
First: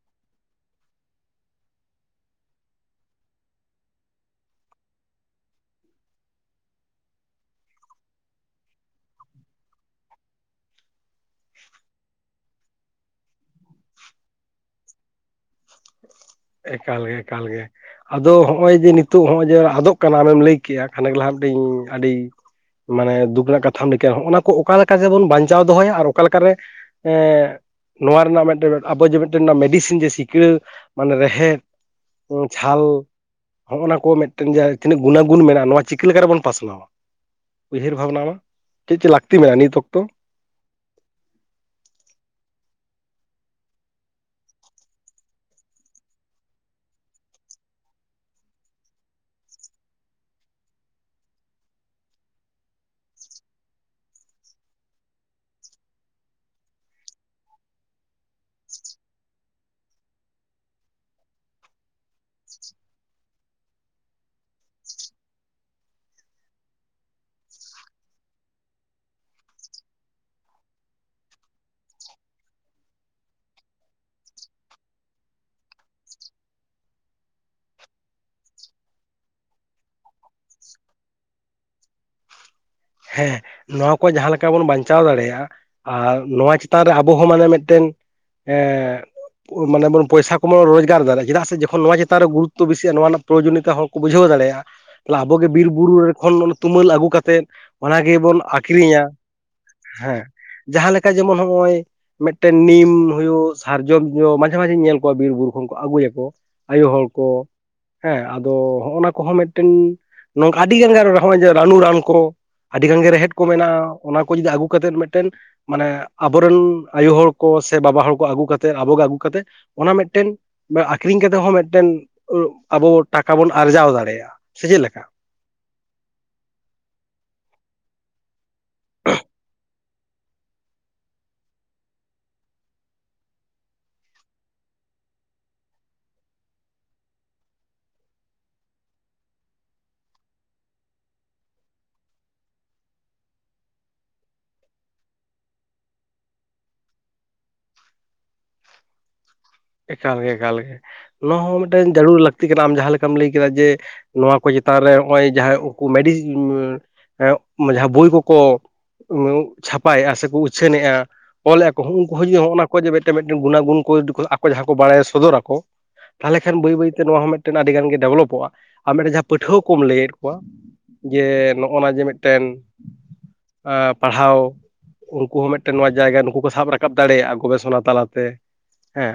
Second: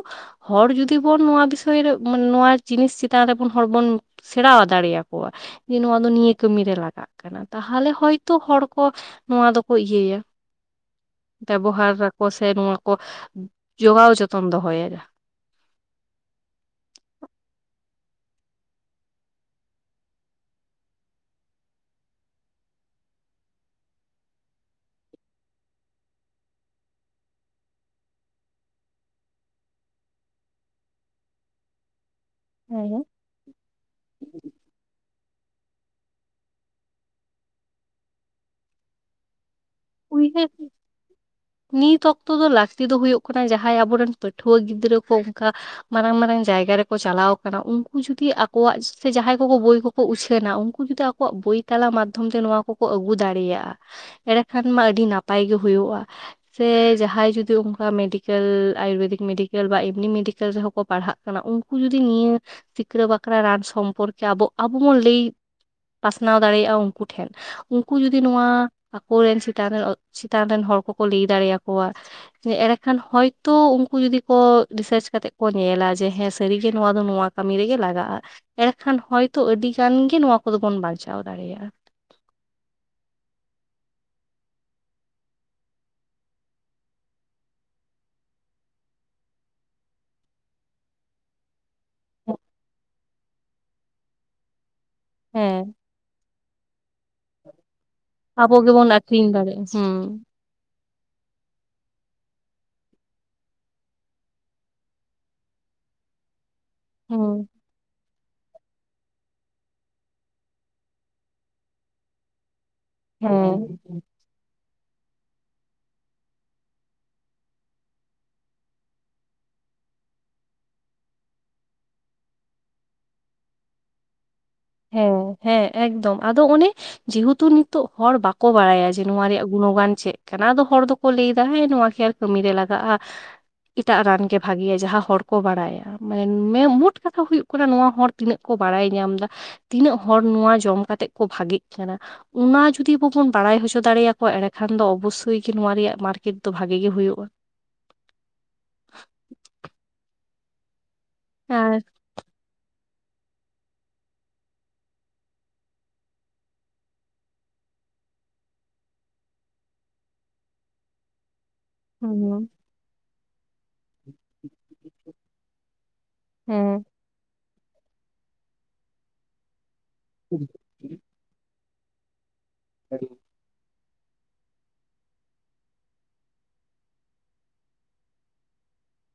ᱦᱚᱲ ᱡᱩᱫᱤ ᱵᱩᱱ ᱱᱚᱣᱟ ᱵᱤᱥᱚᱭ ᱨᱮ ᱢᱟᱱ ᱱᱚᱣᱟ ᱡᱤᱱᱤᱥ ᱪᱮᱛᱟᱱ ᱨᱮ ᱵᱩᱱ ᱦᱚᱲ ᱵᱚᱱ ᱥᱮᱬᱟ ᱫᱟᱲᱤᱭᱟᱠᱚᱣᱟ ᱡᱮ ᱱᱚᱣᱟ ᱫᱚ ᱱᱤᱭᱟᱹ ᱠᱟᱹᱢᱤᱨ ᱨᱮ ᱞᱟᱜᱟᱜ᱾ ᱛᱟᱦᱮᱱᱟ ᱛᱟᱦᱚᱞᱮ ᱦᱚᱭ ᱛᱚ ᱦᱚᱲ ᱠᱚ ᱱᱚᱣᱟ ᱫᱚᱠᱚ ᱤᱭᱟᱹᱭᱟ ᱾ ᱵᱮᱵᱚᱦᱟᱨᱟ ᱠᱚ ᱥᱮ ᱱᱚᱣᱟ ᱠᱚ ᱡᱚᱜᱟᱣ ᱡᱚᱛᱚᱱ ᱫᱚᱦᱚᱭᱟ ᱾ ᱮᱠᱟᱞ ᱜᱮ, ᱮᱠᱟᱞ ᱜᱮ ᱾ ᱟᱫᱚ ᱦᱚᱸᱜ-ᱚᱭ ᱡᱮ ᱱᱤᱛᱚᱜ ᱦᱚᱸᱜ-ᱚᱭ ᱡᱮ ᱟᱫᱚᱜ ᱠᱟᱱᱟ, ᱟᱢᱮᱢ ᱞᱟᱹᱭ ᱠᱮᱜ-ᱟ ᱠᱷᱟᱱᱮᱠ ᱞᱟᱦᱟ ᱫᱤᱧ ᱟᱹᱰᱤ ᱾ ᱢᱟᱱᱮ ᱫᱩᱠ ᱨᱮᱱᱟᱜ ᱠᱟᱛᱷᱟ ᱱᱤᱠᱟᱹ ᱦᱚᱸ-ᱚ ᱱᱟ ᱠᱚ ᱚᱠᱟ ᱞᱮᱠᱟ ᱨᱮ ᱵᱚᱱ ᱵᱟᱧᱪᱟᱣ ᱫᱚᱦᱚᱭᱟ? ᱟᱨ ᱚᱠᱟ ᱞᱮᱠᱟᱨᱮ ᱮᱸᱜ ᱱᱚᱣᱟ ᱨᱮᱱᱟᱜ ᱢᱮᱫᱴᱮᱱ ᱟᱵᱚ ᱡᱮ ᱢᱤᱫᱴᱮᱱ ᱢᱮᱰᱤᱥᱤᱱ ᱡᱮ ᱥᱤᱠᱲᱟᱹ ᱢᱟᱱᱮ ᱨᱮᱦᱮᱫ ᱩᱸ ᱪᱷᱟᱞ ᱦᱚᱜ-ᱚ ᱱᱟ ᱠᱚ ᱢᱤᱫᱴᱮᱱ ᱡᱟᱭ ᱛᱤᱱᱟᱹᱜ ᱜᱩᱱᱟ ᱜᱩᱱ ᱢᱮᱱᱟᱜ-ᱟ ᱱᱚᱣᱟ ᱪᱤᱠᱟᱹ ᱞᱮᱠᱟᱨᱮ ᱵᱩᱱ ᱯᱟᱥᱱᱟᱣᱟ? ᱩᱭᱦᱟᱹᱨ ᱵᱷᱟᱵᱽᱱᱟ ᱪᱮᱫ ᱪᱮᱫ ᱞᱟᱠᱛᱤ ᱢᱮᱱᱟᱜ-ᱟ ᱱᱤᱛ ᱚᱠᱛᱚ? [inaudible] ᱱᱤᱛ ᱚᱠᱛᱚ ᱫᱚ ᱞᱟᱠᱛᱤ ᱫᱚ ᱦᱩᱭᱩᱜ ᱠᱟᱱᱟ ᱡᱟᱦᱟᱸᱭ ᱟᱵᱚ ᱨᱮᱱ ᱯᱟᱹᱴᱷᱣᱟᱹ ᱜᱤᱫᱽᱨᱟᱹ ᱠᱚ ᱚᱱᱠᱟᱼᱼ ᱢᱟᱨᱟᱝ ᱢᱟᱨᱟᱝ ᱡᱟᱭᱜᱟ ᱨᱮᱠᱩ ᱪᱟᱞᱟᱣ ᱟᱠᱟᱱᱟ ᱩᱱᱠᱩ ᱡᱩᱫᱤ ᱟᱠᱚᱣᱟᱜ ᱥᱮ ᱡᱟᱦᱟᱸᱭ ᱠᱳ ᱠᱳ ᱵᱳᱭ ᱠᱳ ᱠᱳ ᱩᱪᱷᱟᱹᱱᱟ ᱩᱱᱠᱩ ᱡᱩᱫᱤ ᱟᱠᱚᱣᱟᱜ ᱵᱳᱭ ᱛᱟᱞᱟ ᱢᱟᱫᱽᱫᱷᱚᱢ ᱛᱮ ᱱᱚᱣᱟ ᱠᱚᱠᱚ ᱟᱹᱜᱩ ᱫᱟᱲᱮᱭᱟᱜ-ᱟ ᱮᱨᱮ ᱠᱷᱟᱱ ᱢᱟ ᱟᱹᱰᱤ ᱱᱟᱯᱟᱭ ᱜᱮ ᱦᱳᱭᱳᱜ-ᱟ᱾ ᱥᱮ ᱡᱟᱦᱟᱸᱭ ᱡᱩᱫᱤ ᱚᱱᱠᱟ ᱢᱮᱰᱤᱠᱮᱞ ᱟᱭᱩᱨᱵᱮᱫᱤᱠ ᱢᱮᱰᱤᱠᱮᱞ ᱵᱟ ᱮᱢᱱᱤ ᱢᱤᱰᱤᱠᱮᱞ ᱨᱮᱦᱚᱸ ᱠᱚ ᱯᱟᱲᱦᱟᱜ ᱠᱟᱱᱟ ᱩᱝᱠᱩ ᱡᱩᱫᱤ ᱱᱤᱭᱟᱹ ᱥᱤᱠᱲᱟᱹ ᱵᱟᱠᱨᱟ ᱨᱟᱡ ᱥᱚᱢᱯᱚᱨᱠᱮ ᱟᱫᱚ, ᱟᱵᱚ ᱵᱚᱱ ᱞᱟᱹᱭ ᱯᱟᱥᱱᱟᱣ ᱫᱟᱲᱮᱭᱟᱜᱼᱟ ᱩᱝᱠᱩ ᱴᱷᱮᱱ, ᱩᱝᱠᱩ ᱡᱩᱫᱤ ᱱᱩᱣᱟ ᱠᱳᱨᱮᱱ ᱪᱮᱛᱟᱱ ᱨᱮᱱ, ᱪᱮᱛᱟᱱ ᱨᱮᱱ ᱦᱚᱲ ᱠᱚ ᱠᱳᱞᱮᱭ ᱫᱟᱲᱮᱭᱟᱠᱳᱣᱟ᱾ ᱮᱸᱲᱮᱠᱷᱟᱱ ᱦᱚᱭᱛᱚ ᱩᱝᱠᱩ ᱡᱩᱫᱤ ᱠᱚ ᱨᱤᱥᱟᱹᱨᱪ ᱠᱟᱛᱮᱜ ᱠᱚ ᱧᱮᱞᱟ ᱡᱮ ᱦᱮᱸ ᱥᱟᱹᱨᱤᱜᱮ ᱱᱩᱣᱟ ᱫᱚ ᱱᱩᱣᱟ ᱠᱟᱹᱢᱤ ᱨᱮᱜᱮ ᱞᱟᱜᱟᱜ-ᱟ, ᱮᱲᱮᱠᱷᱟᱱ ᱦᱚᱭᱛᱳ ᱟᱹᱰᱤ ᱜᱟᱱ ᱜᱮ ᱱᱚᱣᱟ ᱠᱚᱫᱚ ᱵᱚᱱ ᱵᱟᱧᱪᱟᱣ ᱫᱟᱲᱮᱭᱟᱜ-ᱟ᱾ ᱦᱮᱸ ᱱᱚᱶᱟ ᱠᱚ ᱡᱟᱦᱟᱸ ᱞᱮᱠᱟ ᱵᱚᱱ ᱵᱟᱧᱪᱟᱣ ᱫᱟᱲᱮᱭᱟᱜ-ᱟ, ᱟᱨ ᱱᱚᱶᱟ ᱪᱮᱛᱟᱱ ᱨᱮ ᱟᱵᱚ ᱦᱚᱸ ᱢᱟᱱᱮ ᱢᱤᱫᱴᱮᱱ ᱮᱻ ᱚ ᱢᱟᱱᱮ ᱵᱚᱱ ᱯᱚᱭᱥᱟ ᱠᱚᱵᱚᱱ ᱨᱳᱡᱽᱜᱟᱨ ᱫᱟᱨᱮᱜ-ᱟ ᱪᱤᱫᱟᱜ ᱥᱮ ᱡᱚᱼᱼ ᱠᱚ ᱱᱚᱶᱟ ᱪᱮᱛᱟᱱ ᱨᱮ ᱜᱩᱨᱩᱛᱚ ᱵᱤᱥᱤᱜ-ᱟ ᱱᱚᱣᱟ ᱨᱮᱱᱟᱜ ᱯᱨᱚᱭᱳᱚᱡᱚᱱ ᱱᱤᱛᱟ ᱦᱚᱲ ᱠᱚ ᱵᱩᱡᱷᱟᱹᱣ ᱫᱟᱲᱮᱭᱟᱜ-ᱟ ᱛᱟᱞᱦᱮ ᱟᱵᱚ ᱜᱮ ᱦᱮᱸ ᱵᱤᱨ ᱵᱩᱨᱩ ᱨᱮ ᱠᱷᱚᱱ ᱵᱚᱱᱼᱼ ᱛᱩᱢᱟᱹᱞ ᱟᱜᱩ ᱠᱟᱛᱮᱫ ᱚᱱᱟ ᱜᱮ ᱵᱚᱱ ᱟᱵᱚ ᱜᱮᱵᱚᱱ ᱟᱠᱷᱨᱤᱧᱟ, ᱟᱠᱷᱨᱤᱧ ᱫᱟᱲᱮᱭᱟᱜᱼᱟ ᱦᱮᱸ ᱦᱩᱸ ᱡᱟᱦᱟᱸ ᱞᱮᱠᱟ ᱡᱮᱢᱚᱱ ᱱᱚᱜ-ᱚᱭ, ᱢᱤᱫᱴᱮᱱ ᱱᱤᱢ ᱦᱩᱭᱩᱜ ᱥᱟᱨᱡᱚᱢ ᱡᱚ ᱢᱟᱡᱷᱮ ᱢᱟᱡᱷᱮ ᱧᱮᱞ ᱠᱩᱣᱟ ᱵᱤᱨᱼᱵᱩᱨᱩ ᱠᱷᱚᱱ ᱠᱚ ᱟᱜᱩᱭᱟ ᱠᱚ᱾ ᱟᱭᱳ ᱦᱚᱲ ᱠᱚ, ᱦᱩᱸ ᱦᱮᱸ ᱟᱫᱚ ᱦᱚᱸᱜ-ᱚ ᱱᱟ ᱠᱚ ᱦᱚᱸ ᱢᱤᱫᱴᱮᱱ ᱱᱚᱝᱠᱟ ᱟᱰᱤ ᱜᱟᱱ ᱜᱟᱱ ᱦᱚᱸᱜ-ᱚᱭ ᱡᱮ ᱨᱟᱱᱩ ᱨᱟᱱ ᱠᱚᱼᱼ ᱟᱰᱤ ᱜᱟᱱ ᱜᱮ ᱨᱮᱦᱮᱫ ᱠᱚ ᱢᱮᱱᱟᱜ-ᱟ ᱦᱮᱸ ᱚᱱᱟ ᱠᱚ ᱡᱩᱫᱤ ᱟᱜᱩ ᱠᱟᱛᱮᱫ ᱢᱮᱫᱴᱮᱱᱼᱼ ᱢᱟᱱᱮ ᱟᱵᱚ ᱨᱮᱱ ᱟᱭᱚ ᱦᱚᱲ ᱠᱚ ᱥᱮ ᱵᱟᱵᱟ ᱦᱚᱲ ᱠᱚ ᱟᱜᱩ ᱠᱟᱛᱮᱫ ᱟᱵᱩ ᱜᱮ ᱟᱜᱩ ᱠᱟᱛᱮᱜᱼᱼ ᱚᱱᱟ ᱢᱮᱫᱴᱮᱱ ᱵᱟ ᱟᱠᱷᱨᱤᱧ ᱠᱟᱛᱮᱜ ᱦᱚᱸ ᱢᱮᱫᱴᱮᱱ ᱩᱸᱜ ᱟᱵᱚ ᱴᱟᱠᱟ ᱵᱚᱱ ᱟᱨᱡᱟᱣ ᱫᱟᱲᱮᱭᱟᱜ-ᱟ᱾ ᱥᱮ ᱪᱮᱜ ᱞᱮᱠᱟ? ᱦᱮᱸ ᱦᱮᱸ ᱮᱠᱫᱚᱢ ᱟᱫᱚ ᱚᱱᱮ ᱡᱮ ᱦᱮᱛᱩ ᱱᱤᱛᱚᱜ ᱦᱚᱲ ᱵᱟᱠᱚ ᱵᱟᱲᱟᱭᱟ ᱡᱮ ᱱᱚᱶᱟ ᱨᱮᱭᱟᱜ ᱜᱩᱱᱚ ᱜᱟᱱ ᱪᱮᱜ ᱠᱟᱱᱟ ᱟᱫᱚ ᱦᱚᱲ ᱫᱚᱠᱚ ᱞᱟᱹᱭ ᱫᱟ ᱦᱮᱸ ᱱᱚᱶᱟ ᱠᱮ ᱟᱨ ᱠᱟᱹᱢᱤ ᱨᱮ ᱞᱟᱜᱟᱜ-ᱟ? ᱤᱴᱟᱜ ᱨᱟᱱ ᱜᱮ ᱵᱷᱟᱜᱤᱭᱟ ᱡᱟᱦᱟᱸ ᱦᱚᱲ ᱠᱚ ᱵᱟᱲᱟᱭᱟ᱾ ᱢᱟᱱ ᱢᱮ ᱢᱩᱴ ᱠᱟᱛᱷᱟ ᱦᱩᱭᱩᱜ ᱠᱟᱱᱟ ᱱᱚᱣᱟ ᱦᱚᱲ ᱛᱤᱱᱟᱹᱜ ᱠᱚ ᱵᱟᱲᱟᱭ ᱧᱟᱢ ᱫᱟ? ᱛᱤᱱᱟᱹᱜ ᱦᱚᱲ ᱱᱩᱶᱟ ᱡᱚᱢ ᱠᱟᱛᱮᱜ ᱠᱚ ᱵᱷᱟᱜᱤᱜ ᱠᱟᱱᱟ? ᱩᱱᱟ ᱡᱩᱫᱤ ᱵᱚᱵᱚᱱ ᱵᱟᱲᱟᱭ ᱦᱚᱪᱚ ᱫᱟᱲᱮ ᱭᱟᱠᱚᱣᱟ ᱮᱲᱮ ᱠᱷᱟᱱ ᱫᱚ ᱚᱵᱚᱥᱥᱳᱭ ᱜᱮ ᱱᱚᱣᱟ ᱨᱮᱭᱟᱜ ᱢᱟᱨᱠᱮᱴ ᱫᱚ ᱵᱷᱟᱜᱤ ᱜᱤ ᱦᱩᱭᱩᱜ-ᱟ᱾ ᱮᱠᱟᱞ ᱜᱮ ᱮᱠᱟᱞ ᱜᱮ ᱱᱚᱣᱟ ᱦᱚᱸ ᱟᱨ ᱢᱤᱫᱴᱮᱱ ᱰᱟᱹᱨᱩᱲ ᱞᱟᱹᱠᱛᱤ ᱠᱟᱱᱟ ᱟᱢ ᱡᱟᱦᱟᱸ ᱞᱮᱠᱼᱼ ᱠᱟᱢ ᱞᱟᱹᱭ ᱠᱮᱫᱟ ᱡᱮ ᱱᱚᱣᱟ ᱠᱚ ᱪᱮᱛᱟᱱ ᱨᱮ ᱦᱚᱸᱜ-ᱚᱭ ᱡᱟᱦᱟᱸᱭ ᱩᱱᱠᱩ ᱢᱮᱰᱤᱡᱽ‌ ᱚᱸᱼᱼ ᱮᱸᱜ ᱡᱟᱦᱟᱸ ᱵᱳᱭ ᱠᱚᱠᱚ ᱩᱸᱜ ᱪᱷᱟᱯᱟᱭᱟᱜ-ᱟ, ᱥᱮᱠᱩ ᱩᱪᱷᱟᱹᱱᱮᱜ-ᱟ, ᱚᱞ ᱟᱜ ᱦᱚᱸ ᱩᱱᱠᱩ ᱦᱚᱸ ᱡᱩᱫᱤ ᱦᱩᱸ ᱦᱚᱸᱜ- ᱱᱟ ᱠᱚ ᱡᱮ ᱢᱮᱫᱴᱮᱱ ᱢᱮᱫᱴᱮᱱ ᱜᱩᱱᱟ ᱜᱩᱱ ᱠᱚ ᱰᱤ‌ᱠ [inaudible] ᱡᱟᱦᱟᱸᱭ ᱠᱚ ᱵᱟᱲᱟᱭᱟ ᱥᱚᱫᱚᱨᱟ ᱠᱚ ᱛᱟᱦᱚᱞᱮ ᱠᱷᱟᱱ ᱵᱟᱹᱭ ᱦᱮᱸ ᱵᱟᱹᱭᱼᱼ ᱛᱮ ᱱᱚᱶᱟ ᱦᱚᱸ ᱢᱮᱫᱴᱮᱱ ᱟᱹᱰᱤ ᱜᱟᱱ ᱜᱮ ᱰᱮᱵᱽᱞᱚᱯᱚᱜ-ᱟ ᱟᱨ ᱢᱮᱫᱴᱮᱱ ᱡᱟᱦᱟᱸ ᱯᱟᱹᱴᱷᱩᱣᱟᱹ ᱠᱚᱢ ᱞᱟᱹᱭᱮᱫ ᱠᱚᱣᱟᱼᱼ ᱡᱮ ᱱᱚᱜ-ᱱᱟ ᱡᱮ ᱢᱮᱫ ᱴᱮᱱᱼᱼ ᱟᱹᱰᱤ, ᱚᱸ ᱯᱟᱲᱦᱟᱣ ᱩᱱᱠᱩ ᱦᱚᱸ ᱢᱮᱫ ᱴᱮᱱ ᱱᱚᱣᱟ ᱡᱟᱭᱜᱟ ᱱᱩᱠᱩ ᱠᱚ ᱥᱟᱵ ᱨᱟᱠᱟᱵ ᱫᱟᱲᱮᱭᱟᱜ-ᱟ ᱜᱚᱵᱮ ᱥᱚᱱᱟ ᱛᱟᱞᱟ ᱛᱮ᱾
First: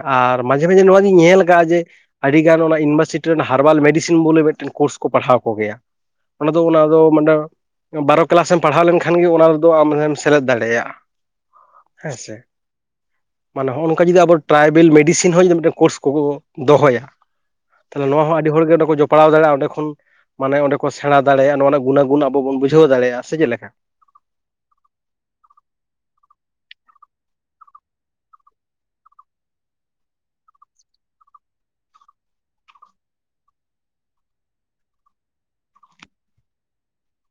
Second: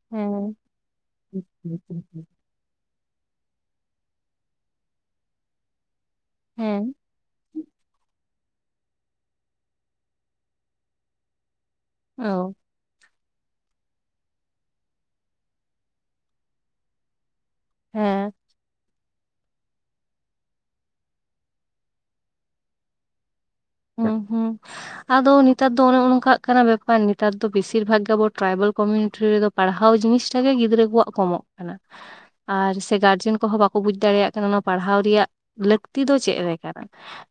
ᱟᱨ ᱦᱮᱸ ᱢᱟᱡᱷᱮ ᱢᱟᱡᱮ ᱱᱚᱣᱟ ᱜᱤᱧ ᱧᱮᱞ ᱠᱟᱜ-ᱟ ᱡᱮ ᱟᱰᱤᱼᱼ ᱜᱟᱱ ᱚᱱᱟ ᱤᱱᱵᱚᱨᱥᱤᱴᱤ ᱨᱮᱱ ᱦᱟᱨᱵᱟᱞ ᱢᱮᱰᱤᱥᱤᱱ ᱵᱚᱞᱮ ᱢᱮᱫᱴᱮᱱ ᱠᱳᱥ ᱠᱚ ᱯᱟᱲᱦᱟᱣ ᱠᱚ ᱜᱮᱭᱟ᱾ ᱚᱱᱟ ᱫᱚ ᱚᱱᱟ ᱦᱮᱸ ᱫᱚ ᱢᱟᱱᱮ ᱵᱟᱨᱚᱠᱼᱼ ᱠᱞᱟᱥᱮᱢ ᱯᱟᱲᱦᱟᱣ ᱞᱮᱱᱠᱷᱟᱱ ᱜᱮ ᱚᱱᱟ ᱨᱮᱫᱚ ᱟᱢ ᱨᱮᱢ ᱥᱮᱞᱮᱫ ᱫᱟᱲᱮᱭᱟᱜ-ᱟ, ᱦᱮᱸ ᱥᱮ᱾ ᱚ ᱢᱟᱱᱮ ᱦᱚᱸᱜ-ᱚ ᱱᱚᱝᱠᱟ ᱡᱩᱫᱤ ᱟᱵᱚ ᱴᱨᱟᱭᱵᱮᱞ ᱢᱮᱰᱤᱥᱤᱱ ᱦᱚᱸ ᱡᱩᱫᱤ ᱢᱮᱫᱴᱮᱱ ᱠᱳᱨᱥ ᱠᱚᱠᱚ ᱫᱚᱦᱚᱭᱟ, ᱛᱟᱦᱚᱞᱮ ᱱᱚᱣᱟ ᱦᱮᱸ ᱦᱚᱸ ᱟᱰᱤ ᱦᱚᱲ ᱜᱮ ᱠᱚ ᱡᱚᱯᱼᱼ ᱯᱟᱲᱟᱣ ᱫᱟᱲᱮᱭᱟ-ᱟ ᱚᱸᱰᱮ ᱠᱷᱚᱱ ᱢᱟᱱᱮ ᱚᱸᱰᱮ ᱠᱚ ᱥᱮᱬᱟ ᱫᱟᱲᱮᱭᱟᱜ-ᱟ, ᱱᱚᱣᱟ ᱜᱩᱱᱟᱹ ᱜᱩᱱ ᱟᱵᱚ ᱵᱚᱱ ᱵᱩᱡᱷᱟᱹᱣ ᱫᱟᱲᱮᱭᱟᱜ-ᱟ ᱥᱮ ᱪᱮᱫ ᱞᱮᱠᱟ? ᱦᱩᱸ ᱦᱩᱸ ᱟᱫᱚ ᱱᱤᱛᱟᱨ ᱫᱚ ᱚᱱᱮ ᱚᱱᱠᱟᱜ ᱠᱟᱱᱟ ᱵᱮᱯᱟᱨ ᱱᱤᱛᱟᱨ ᱫᱚ ᱵᱤᱥᱤᱨ ᱵᱷᱟᱜᱽ ᱜᱮ ᱟᱵᱚ ᱴᱨᱟᱭᱵᱚᱞ ᱠᱚᱢᱤᱭᱩᱱᱤᱴᱤ ᱨᱮᱫᱚᱼᱼ ᱯᱟᱲᱦᱟᱣ ᱡᱤᱱᱤᱥ ᱴᱟᱜ ᱜᱮ ᱜᱤᱫᱽᱨᱟᱹ ᱠᱚᱣᱟᱜ ᱠᱚᱢᱚᱜ ᱠᱟᱱᱟ᱾ ᱟᱨ ᱥᱮ ᱜᱟᱨᱡᱮᱱ ᱠᱚᱦᱚᱸ ᱵᱟᱠᱚ ᱵᱩᱡᱽ ᱫᱟᱲᱮᱭᱟᱜ ᱠᱟᱱᱟ ᱚᱱᱟ ᱯᱟᱲᱦᱟᱣ ᱨᱮᱭᱟᱜ ᱞᱟᱹᱠᱛᱤ ᱫᱚ ᱪᱮᱫ ᱞᱮᱠᱟᱱᱟ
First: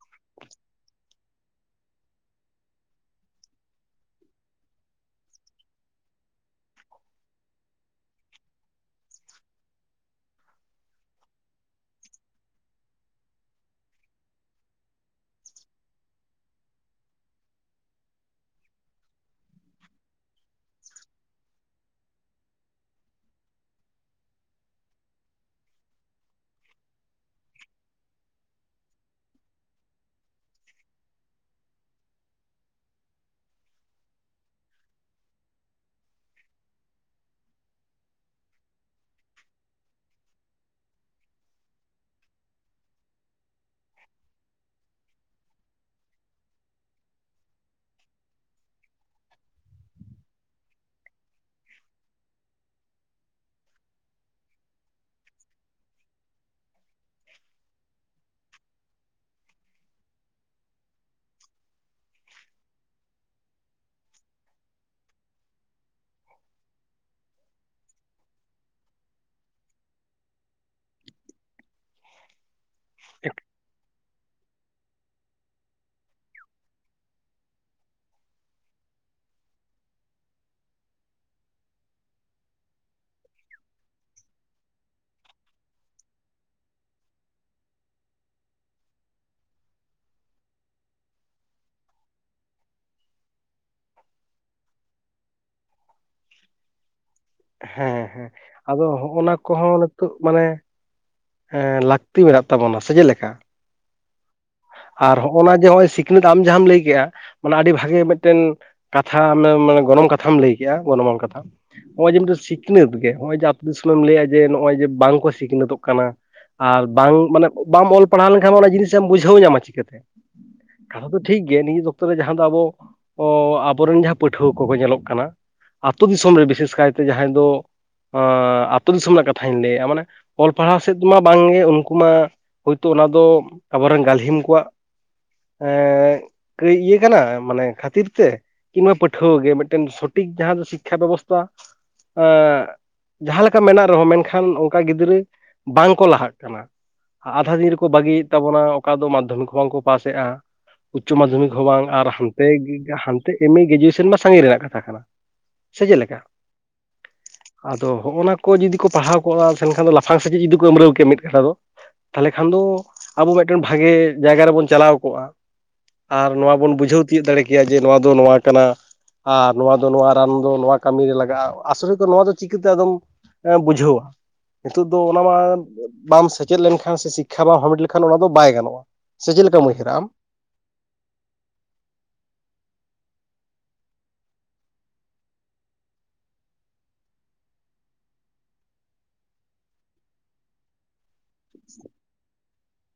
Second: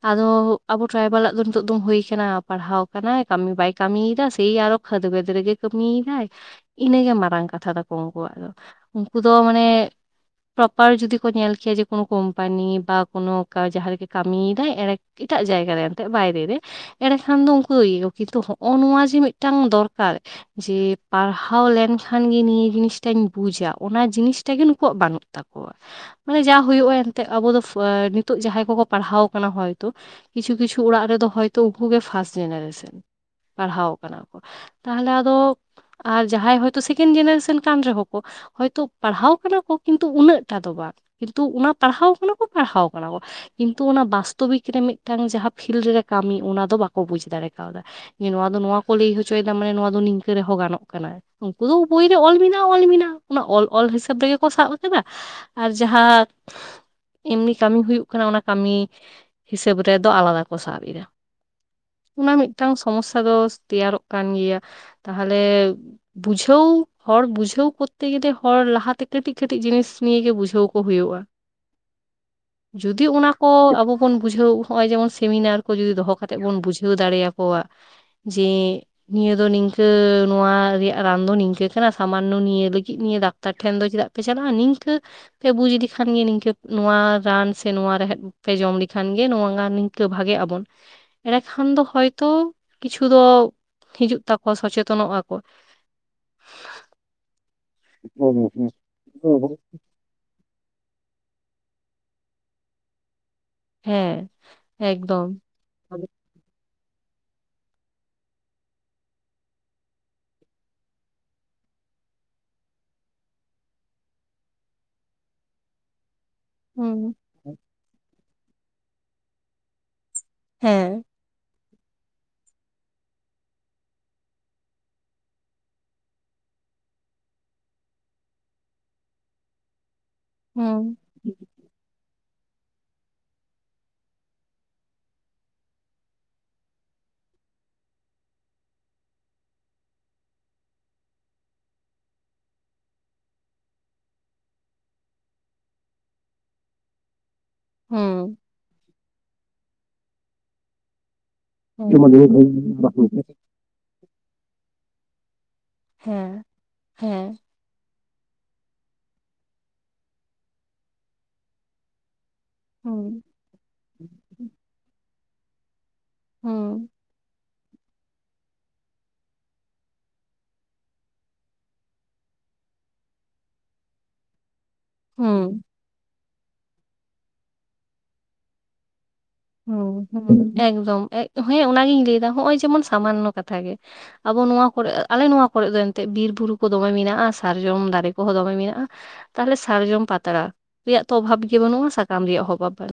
ᱟᱫᱚ ᱟᱵᱚ ᱴᱮ? ᱴᱨᱟᱭᱵᱟᱞᱟᱜ ᱫᱚ ᱱᱤᱛᱚᱜ ᱫᱚᱢ ᱦᱩᱭ ᱟᱠᱟᱱᱟ ᱯᱟᱲᱦᱟᱣ ᱠᱟᱱᱟᱭ ᱠᱟᱹᱢᱤ ᱵᱟᱭ ᱠᱟᱹᱢᱤᱭᱮᱫᱟ ᱥᱮᱭ ᱟᱨᱚ ᱠᱷᱟᱹᱫᱽ ᱠᱮᱫᱽ ᱨᱮᱜᱮ᱾ ᱠᱟᱹᱢᱤ ᱭᱮᱫᱟᱭ ᱤᱱᱟᱹ ᱜᱮ ᱢᱟᱨᱟᱝ ᱠᱟᱛᱷᱟ ᱛᱟᱠᱚ ᱩᱱᱠᱩ ᱣᱟᱜ ᱫᱚ ᱩᱱᱠᱩ ᱫᱚ ᱢᱟᱱᱮᱼᱼ ᱯᱨᱚᱯᱟᱨ ᱡᱩᱫᱤ ᱠᱚ ᱧᱮᱞ ᱠᱮᱭᱟ ᱡᱮ ᱠᱚᱱᱚ ᱠᱳᱢᱯᱟᱱᱤ ᱵᱟ ᱠᱚᱱᱚ ᱠᱟ ᱡᱟᱦᱟᱸ ᱨᱮ ᱜᱮ ᱠᱟᱢᱤ ᱭᱮᱫᱟᱭ ᱮᱲᱮᱼᱼ ᱤᱴᱟᱜ ᱡᱟᱭᱜᱟ ᱨᱮ ᱮᱱᱛᱮᱜ ᱵᱟᱭᱨᱮ ᱨᱮᱼᱼ ᱮᱲᱮᱠᱷᱟᱱ ᱫᱚ ᱩᱱᱠᱩ ᱤᱭᱟᱹ ᱠᱤᱱᱛᱩ ᱦᱚᱸᱜ-ᱚ ᱱᱩᱶᱟ ᱡᱮ ᱢᱤᱫ ᱴᱟᱝ ᱫᱚᱨᱠᱟᱨᱼᱼ ᱡᱮ ᱯᱟᱲᱦᱟᱣ ᱞᱮᱱ ᱠᱷᱟᱱ ᱜᱮ ᱱᱤᱭᱟᱹ ᱡᱤᱱᱤᱥᱴᱟᱧ ᱵᱩᱡᱟ ᱚᱱᱟ ᱡᱤᱱᱤᱥ ᱴᱟ ᱜᱮ ᱱᱩᱠᱩ ᱣᱟᱜ ᱵᱟᱱᱩᱜ ᱛᱟᱠᱚᱣᱟ᱾ ᱢᱟᱱᱮ ᱡᱟ ᱦᱩᱭᱩᱜ-ᱟ ᱮᱱᱛᱜ ᱟᱵᱚ ᱫᱚ ᱯᱷᱚ ᱱᱤᱛᱚᱜ ᱡᱟᱦᱟᱸᱭ ᱠᱚ ᱠᱚ ᱯᱟᱲᱦᱟᱣ ᱠᱟᱱᱟ ᱦᱚᱭ ᱛᱩ ᱠᱤᱪᱷᱩᱼᱼ ᱠᱤᱪᱷᱩ ᱚᱲᱟᱜ ᱨᱮᱫᱚ ᱦᱚᱭᱛᱚ ᱩᱱᱠᱩ ᱜᱮ ᱯᱷᱟᱥᱴ ᱡᱮᱱᱮᱨᱮᱥᱮᱱ, ᱯᱟᱲᱦᱟᱣ ᱠᱟᱱᱟ ᱠᱚ᱾ ᱛᱟᱦᱞᱮ ᱟᱫᱚ ᱟᱨ ᱡᱟᱦᱟᱸᱭ ᱦᱳᱭᱛᱳ ᱥᱮᱠᱮᱱᱰ ᱡᱮᱱᱮᱨᱮᱥᱮᱱ ᱠᱟᱱ ᱨᱮ ᱦᱚᱸ ᱠᱚᱼᱼ ᱦᱚᱭᱛᱚ ᱯᱟᱲᱦᱟᱣ ᱠᱟᱱᱟ ᱠᱚ ᱠᱤᱱᱛᱩ ᱩᱱᱟᱹᱜ ᱴᱟ ᱫᱚ ᱵᱟᱝ ᱠᱤᱱᱛᱩ ᱚᱱᱟ ᱯᱟᱲᱦᱟᱣ ᱠᱟᱱᱟ ᱠᱚ ᱯᱟᱲᱦᱟᱣ ᱠᱟᱱᱟ ᱠᱚ᱾ ᱠᱤᱱᱛᱩ ᱚᱱᱟ ᱵᱟᱥᱛᱚᱣᱤᱠ ᱨᱮ ᱢᱤᱫ ᱴᱟᱝ ᱡᱟᱦᱟᱸ ᱯᱷᱤᱞᱰ ᱨᱮ ᱠᱟᱢᱤ ᱚᱱᱟ ᱫᱚ ᱵᱟᱠᱚ ᱵᱩᱡᱽ ᱫᱟᱲᱮ ᱠᱟᱣᱫᱟ᱾ ᱡᱮ ᱱᱚᱶᱟ ᱫᱚ ᱱᱚᱣᱟ ᱠᱚ ᱞᱟᱹᱭ ᱦᱚᱪᱚᱭᱮᱫᱟ ᱢᱟᱱᱮ ᱱᱚᱣᱟ ᱫᱚ ᱱᱤᱝᱠᱟᱹ ᱨᱮᱦᱚᱸ ᱜᱟᱱᱚᱜ ᱠᱟᱱᱟ᱾ ᱩᱱᱠᱩ ᱫᱚ ᱵᱳᱭ ᱨᱮ ᱚᱞ ᱢᱮᱱᱟᱜᱼᱟ ᱚᱞ ᱢᱮᱱᱟᱜᱼᱟ ᱚᱱᱟ ᱚᱞ ᱚᱞ ᱦᱤᱥᱟᱹᱵ ᱨᱮᱜᱮ ᱠᱚ ᱥᱟᱵ ᱟᱠᱟᱫᱟ᱾ ᱟᱨ ᱡᱟᱦᱟᱸ ᱮᱢᱱᱤ ᱠᱟᱹᱢᱤ ᱦᱩᱭᱩᱜ ᱠᱟᱱᱟ ᱚᱱᱟ ᱠᱟᱹᱢᱤ ᱦᱤᱥᱟᱹᱵ ᱨᱮᱫᱚ ᱟᱞᱟᱫᱟ ᱠᱚ ᱥᱟᱵ ᱮᱟ᱾ ᱚᱱᱟ ᱢᱤᱫ ᱴᱟᱝ ᱥᱚᱢᱚᱥᱥᱟ ᱫᱚ ᱛᱮᱭᱟᱨᱚᱜ ᱠᱟᱱ ᱜᱮᱭᱟ ᱛᱟᱦᱚᱞᱮ ᱵᱩᱡᱷᱟᱹᱣ ᱦᱚᱲ ᱵᱩᱡᱷᱟᱹᱣ ᱠᱚᱨᱛᱮ ᱜᱮᱞᱮ ᱦᱚᱲ ᱞᱟᱦᱟᱛᱮ ᱠᱟᱹᱴᱤᱡ ᱠᱟᱹᱴᱤᱡ ᱡᱤᱱᱤᱥ ᱱᱤᱭᱮ ᱜᱮ ᱵᱩᱡᱷᱟᱹᱣ ᱠᱚ ᱦᱩᱭᱩᱜᱼᱟ᱾ ᱡᱩᱫᱤ ᱚᱱᱟ ᱠᱚ ᱟᱵᱚ ᱵᱚᱱ ᱵᱩᱡᱷᱟᱹᱣ, ᱦᱚᱸᱜᱼᱚᱭ ᱡᱮᱢᱚᱱ ᱥᱮᱢᱤᱱᱟᱨ ᱠᱚ ᱡᱩᱫᱤ ᱫᱚᱦᱚ ᱠᱟᱛᱮᱫ ᱵᱚᱱ ᱵᱩᱡᱷᱟᱹᱣ ᱫᱟᱲᱮᱭᱟᱠᱚᱣᱟ ᱡᱮ ᱱᱤᱭᱟᱹ ᱫᱚ ᱱᱤᱝᱠᱟᱹ ᱱᱚᱶᱟ ᱨᱮᱭᱟᱜ ᱨᱟᱱ ᱫᱚ ᱱᱤᱝᱠᱟᱹ ᱠᱟᱱᱟ ᱥᱟᱢᱟᱱᱱᱚ ᱱᱤᱭᱟᱹ ᱞᱟᱹᱜᱤᱫ ᱱᱤᱭᱟᱹ ᱰᱟᱠᱛᱟᱨ ᱴᱷᱮᱱ ᱫᱚ ᱪᱮᱫᱟᱜ? ᱯᱮ ᱪᱟᱞᱟᱜᱼᱟ ᱱᱤᱝᱠᱟᱹ᱾ ᱯᱮ ᱵᱩᱡ ᱞᱮᱠᱷᱟᱱ ᱜᱮ ᱱᱤᱝᱠᱟᱹ ᱱᱚᱶᱟ ᱨᱟᱱ ᱥᱮ ᱱᱚᱶᱟ ᱨᱮᱦᱮᱫ ᱯᱮ ᱡᱚᱢ ᱞᱮᱠᱷᱟᱱ ᱜᱮ ᱱᱚᱶᱟ ᱜᱟᱱᱤᱝ ᱛᱚ ᱵᱷᱟᱜᱮᱜ ᱟᱵᱚᱱ᱾ ᱮᱸᱰᱮᱠᱷᱟᱱ ᱫᱚ ᱦᱚᱭᱛᱚ ᱠᱤᱪᱷᱩ ᱫᱚ ᱦᱤᱡᱩᱜ ᱛᱟᱠᱚᱣᱟ ᱥᱚᱪᱮᱛᱚᱱᱚᱜ ᱟᱠᱚ᱾ ᱦᱮᱸ ᱦᱮᱸ ᱟᱫᱚ ᱦᱚᱜ ᱚᱱᱟ ᱠᱚᱦᱚᱸ ᱱᱤᱛᱚᱜ ᱢᱟᱱᱮ ᱦᱮᱸ ᱞᱟᱠᱛᱤ ᱢᱮᱱᱟᱜ ᱛᱟᱵᱚᱱᱟ ᱥᱮ ᱪᱮᱫ ᱞᱮᱠᱟ? ᱦᱮᱸ ᱟᱨ ᱮᱠᱫᱚᱢ ᱦᱚᱜᱼᱱᱟ ᱡᱮ ᱦᱚᱜᱼᱚᱭ ᱥᱤᱠᱷᱱᱟᱹᱛ ᱟᱢ ᱡᱟᱦᱟᱸᱢ ᱞᱟᱹᱭ ᱠᱮᱫ ᱟ ᱢᱟᱱᱮ ᱟᱹᱰᱤ ᱵᱷᱟᱜᱮ ᱢᱤᱫ ᱴᱮᱱ ᱠᱟᱛᱷᱟ ᱟᱢᱮᱢ ᱢᱟᱱᱮ ᱜᱚᱱᱚᱝ ᱠᱟᱛᱷᱟᱢ ᱞᱟᱹᱭ ᱠᱮᱫ ᱟ ᱜᱚᱱᱚᱝ ᱟᱱ ᱠᱟᱛᱷᱟ᱾ ᱱᱚᱜᱼᱚᱭ ᱡᱮ ᱢᱤᱫᱴᱮᱱ ᱥᱤᱠᱷᱱᱟᱹᱛ ᱜᱮ ᱱᱚᱜᱼᱚᱭ ᱡᱮ ᱟᱯᱮ ᱫᱤᱥᱚᱢ ᱮᱢ ᱞᱟᱹᱭᱟ ᱡᱮ ᱱᱚᱜᱼᱚᱭ ᱡᱮ ᱵᱟᱝ ᱠᱚ ᱥᱤᱠᱷᱱᱟᱹᱛᱚᱜ ᱠᱟᱱᱟ᱾ ᱟᱨ ᱵᱟᱝ ᱦᱩᱸ ᱢᱟᱱᱮ ᱵᱟᱢ ᱚᱞ ᱯᱟᱲᱦᱟᱣ ᱞᱮᱱᱠᱷᱟᱱ ᱚᱱᱟ ᱡᱤᱱᱤᱥ ᱮᱢ ᱵᱩᱡᱷᱟᱹᱣ ᱧᱟᱢᱟ ᱪᱤᱠᱟᱹᱛᱮ, ᱦᱮᱸ ᱠᱟᱛᱷᱟ ᱫᱚ ᱴᱷᱤᱠ ᱜᱮ ᱱᱤᱫ ᱚᱠᱛᱚ ᱨᱮ ᱡᱟᱦᱟᱸ ᱫᱚ ᱟᱵᱚ ᱟᱵᱚᱨᱮᱱ ᱡᱟᱦᱟᱸ ᱯᱟᱹᱴᱷᱩᱣᱟᱹ ᱠᱚᱠᱚ ᱧᱮᱞᱚᱜ ᱠᱟᱱᱟ᱾ ᱟᱛᱳ ᱫᱤᱥᱚᱢ ᱨᱮ ᱵᱤᱥᱮᱥ ᱠᱟᱭᱛᱮ ᱡᱟᱦᱟᱸᱭ ᱫᱚ ᱟᱛᱳ ᱫᱤᱥᱚᱢ ᱨᱮᱱᱟᱜ ᱠᱟᱛᱷᱟᱧ ᱞᱟᱹᱭᱮᱫᱼᱟ ᱢᱟᱱᱮ ᱚᱞ ᱯᱟᱲᱦᱟᱣ ᱥᱮᱫ ᱦᱩᱸ ᱛᱮ ᱢᱟ ᱵᱟᱝᱜᱮ ᱩᱱᱠᱩ ᱢᱟ ᱦᱳᱭᱛᱚ ᱚᱱᱟ ᱫᱚ ᱟᱵᱚᱨᱮᱱ ᱜᱟᱞᱦᱤᱢ ᱠᱚᱣᱟᱜ ᱮᱸ ᱠᱟᱹᱡ ᱤᱭᱟᱹ ᱠᱟᱱᱟ ᱢᱟᱱᱮ ᱠᱷᱟᱹᱛᱤᱨ ᱛᱮ᱾ ᱠᱤᱵᱟ ᱯᱟᱹᱴᱷᱣᱟᱹ ᱜᱮ ᱢᱤᱫᱴᱮᱱ ᱥᱚᱴᱷᱤᱠ ᱡᱟᱦᱟᱸ ᱫᱚ ᱥᱤᱠᱠᱷᱟ ᱵᱮᱵᱚᱥᱛᱷᱟ, ᱮᱸ ᱡᱟᱦᱟᱸ ᱞᱮᱠᱟ ᱢᱮᱱᱟᱜ ᱨᱮᱦᱚᱸ ᱢᱮᱱᱠᱷᱟᱱ ᱚᱱᱠᱟ ᱜᱤᱫᱽᱨᱟᱹ ᱵᱟᱝᱠᱚ ᱞᱟᱦᱟᱜ ᱠᱟᱱᱟ᱾ ᱟᱫᱷᱟ ᱫᱤᱱ ᱨᱮᱠᱚ ᱵᱟᱹᱜᱤᱭᱮᱫ ᱦᱩᱸ ᱛᱟᱵᱚᱱᱟ ᱚᱠᱟ ᱫᱚ ᱢᱟᱫᱽᱫᱷᱚᱢᱤᱠ ᱦᱚᱸ ᱵᱟᱝᱠᱚ ᱯᱟᱥᱮᱜᱼᱟ, ᱩᱪᱪᱚ ᱢᱟᱫᱽᱫᱷᱚᱢᱤᱠ ᱦᱚ ᱵᱟᱝ ᱦᱩᱸ ᱟᱨ ᱦᱟᱱᱛᱮᱜᱤ ᱦᱟᱱᱛᱮ ᱮᱢᱮ ᱜᱮᱡᱩᱭᱮᱥᱚᱱ ᱢᱟ ᱥᱟᱺᱜᱤᱧ ᱨᱮᱱᱟᱜ ᱠᱟᱛᱷᱟ ᱠᱟᱱᱟ᱾ ᱥᱮ ᱪᱮᱫ ᱞᱮᱠᱟ? ᱦᱮᱸ ᱦᱮᱸ ᱟᱫᱚ ᱦᱚᱜᱼᱚ ᱱᱟ ᱠᱚ ᱡᱩᱫᱤ ᱠᱚ ᱯᱟᱲᱦᱟᱣ ᱠᱚᱜᱼᱟ ᱮᱱᱠᱷᱟᱱ ᱫᱚ ᱞᱟᱯᱷᱟᱝ ᱥᱮᱪᱮᱫ ᱡᱩᱫᱤ ᱠᱚ ᱟᱹᱢᱨᱟᱹᱣ ᱠᱮᱭᱟ ᱢᱤᱫ ᱠᱟᱴᱟ ᱫᱚ᱾ ᱛᱷᱟᱞᱮ ᱠᱷᱟᱱ ᱫᱚ ᱦᱩᱸ ᱟᱵᱚ ᱢᱤᱫ ᱴᱮᱱ ᱵᱷᱟᱜᱮ ᱡᱟᱭᱜᱟ ᱨᱮᱵᱚᱱ ᱪᱟᱞᱟᱣ ᱠᱚᱜᱼᱟ᱾ ᱟᱨ ᱱᱚᱶᱟ ᱵᱚᱱ ᱦᱩᱸ ᱵᱩᱡᱷᱟᱹᱣ ᱛᱤᱭᱳᱜ ᱫᱟᱲᱮ ᱠᱮᱭᱟ ᱡᱮ ᱱᱚᱶᱟ ᱫᱚ ᱱᱚᱶᱟ ᱠᱟᱱᱟ᱾ ᱟᱨ ᱱᱚᱶᱟ ᱫᱚ ᱱᱚᱡᱶᱟ ᱨᱟᱱ ᱫᱚ ᱱᱚᱶᱟ ᱠᱟᱹᱢᱤ ᱨᱮ ᱞᱟᱜᱟᱜᱼᱟ᱾ᱟᱥᱚᱞᱮ ᱠᱚ ᱱᱚᱣᱟ ᱫᱚ ᱪᱤᱠᱟᱹᱛᱮ ᱟᱫᱚᱢ ᱮᱸ ᱵᱩᱡᱷᱟᱹᱣᱟ᱾ ᱱᱤᱛᱚᱜ ᱫᱚ ᱚᱱᱟ ᱢᱟ ᱦᱩᱸ ᱵᱟᱢ ᱥᱮᱪᱮᱫ ᱞᱮᱱᱠᱷᱟᱱ ᱥᱮ ᱥᱤᱠᱠᱷᱟ ᱵᱟᱢ ᱦᱟᱢᱮᱴ ᱞᱮᱠᱷᱟᱱ ᱚᱱᱟ ᱫᱚ ᱵᱟᱭ ᱜᱟᱱᱚᱜᱼᱟ᱾ ᱥᱮ ᱪᱮᱫ ᱞᱮᱠᱟᱢ ᱩᱭᱦᱟᱹᱨᱟ ᱟᱢ ᱚᱸᱦᱚᱧᱻ ᱦᱚ ᱦᱚ ᱚᱠᱫᱚᱢ ᱮᱭ ᱦᱮ ᱚᱱᱟ ᱜᱮ ᱞᱮᱫᱟ ᱦᱚᱭ ᱡᱮᱢᱚᱱ ᱥᱟᱢᱟᱱ ᱠᱟᱛᱷᱟ ᱜᱮ ᱟᱵᱚ ᱱᱚᱶᱟ ᱠᱚᱨᱮ ᱟᱞᱮ ᱱᱚᱶᱟ ᱠᱚᱨᱮ ᱫᱚ ᱮᱱᱛᱮᱫ ᱵᱤᱨ ᱵᱩᱨᱩ ᱠᱚ ᱫᱚᱢᱮ ᱢᱮᱱᱟᱜᱼᱟ ᱥᱟᱨᱡᱚᱢ ᱫᱟᱨᱮ ᱠᱚᱦᱚᱸ ᱫᱚᱢᱮ ᱢᱮᱱᱟᱜᱼᱟ ᱛᱟᱦᱚᱞᱮ ᱥᱟᱨᱡᱚᱢ ᱯᱟᱛᱲᱟ ᱨᱮᱭᱟᱜ ᱛᱚ ᱚᱵᱷᱟᱵᱽ ᱜᱮ ᱵᱟᱹᱱᱩᱜᱼᱟ ᱥᱟᱠᱟᱢ ᱨᱮᱭᱟᱜ ᱦᱚᱸ ᱚᱵᱷᱟᱵᱽ ᱵᱟᱹᱱᱩᱜᱼᱟ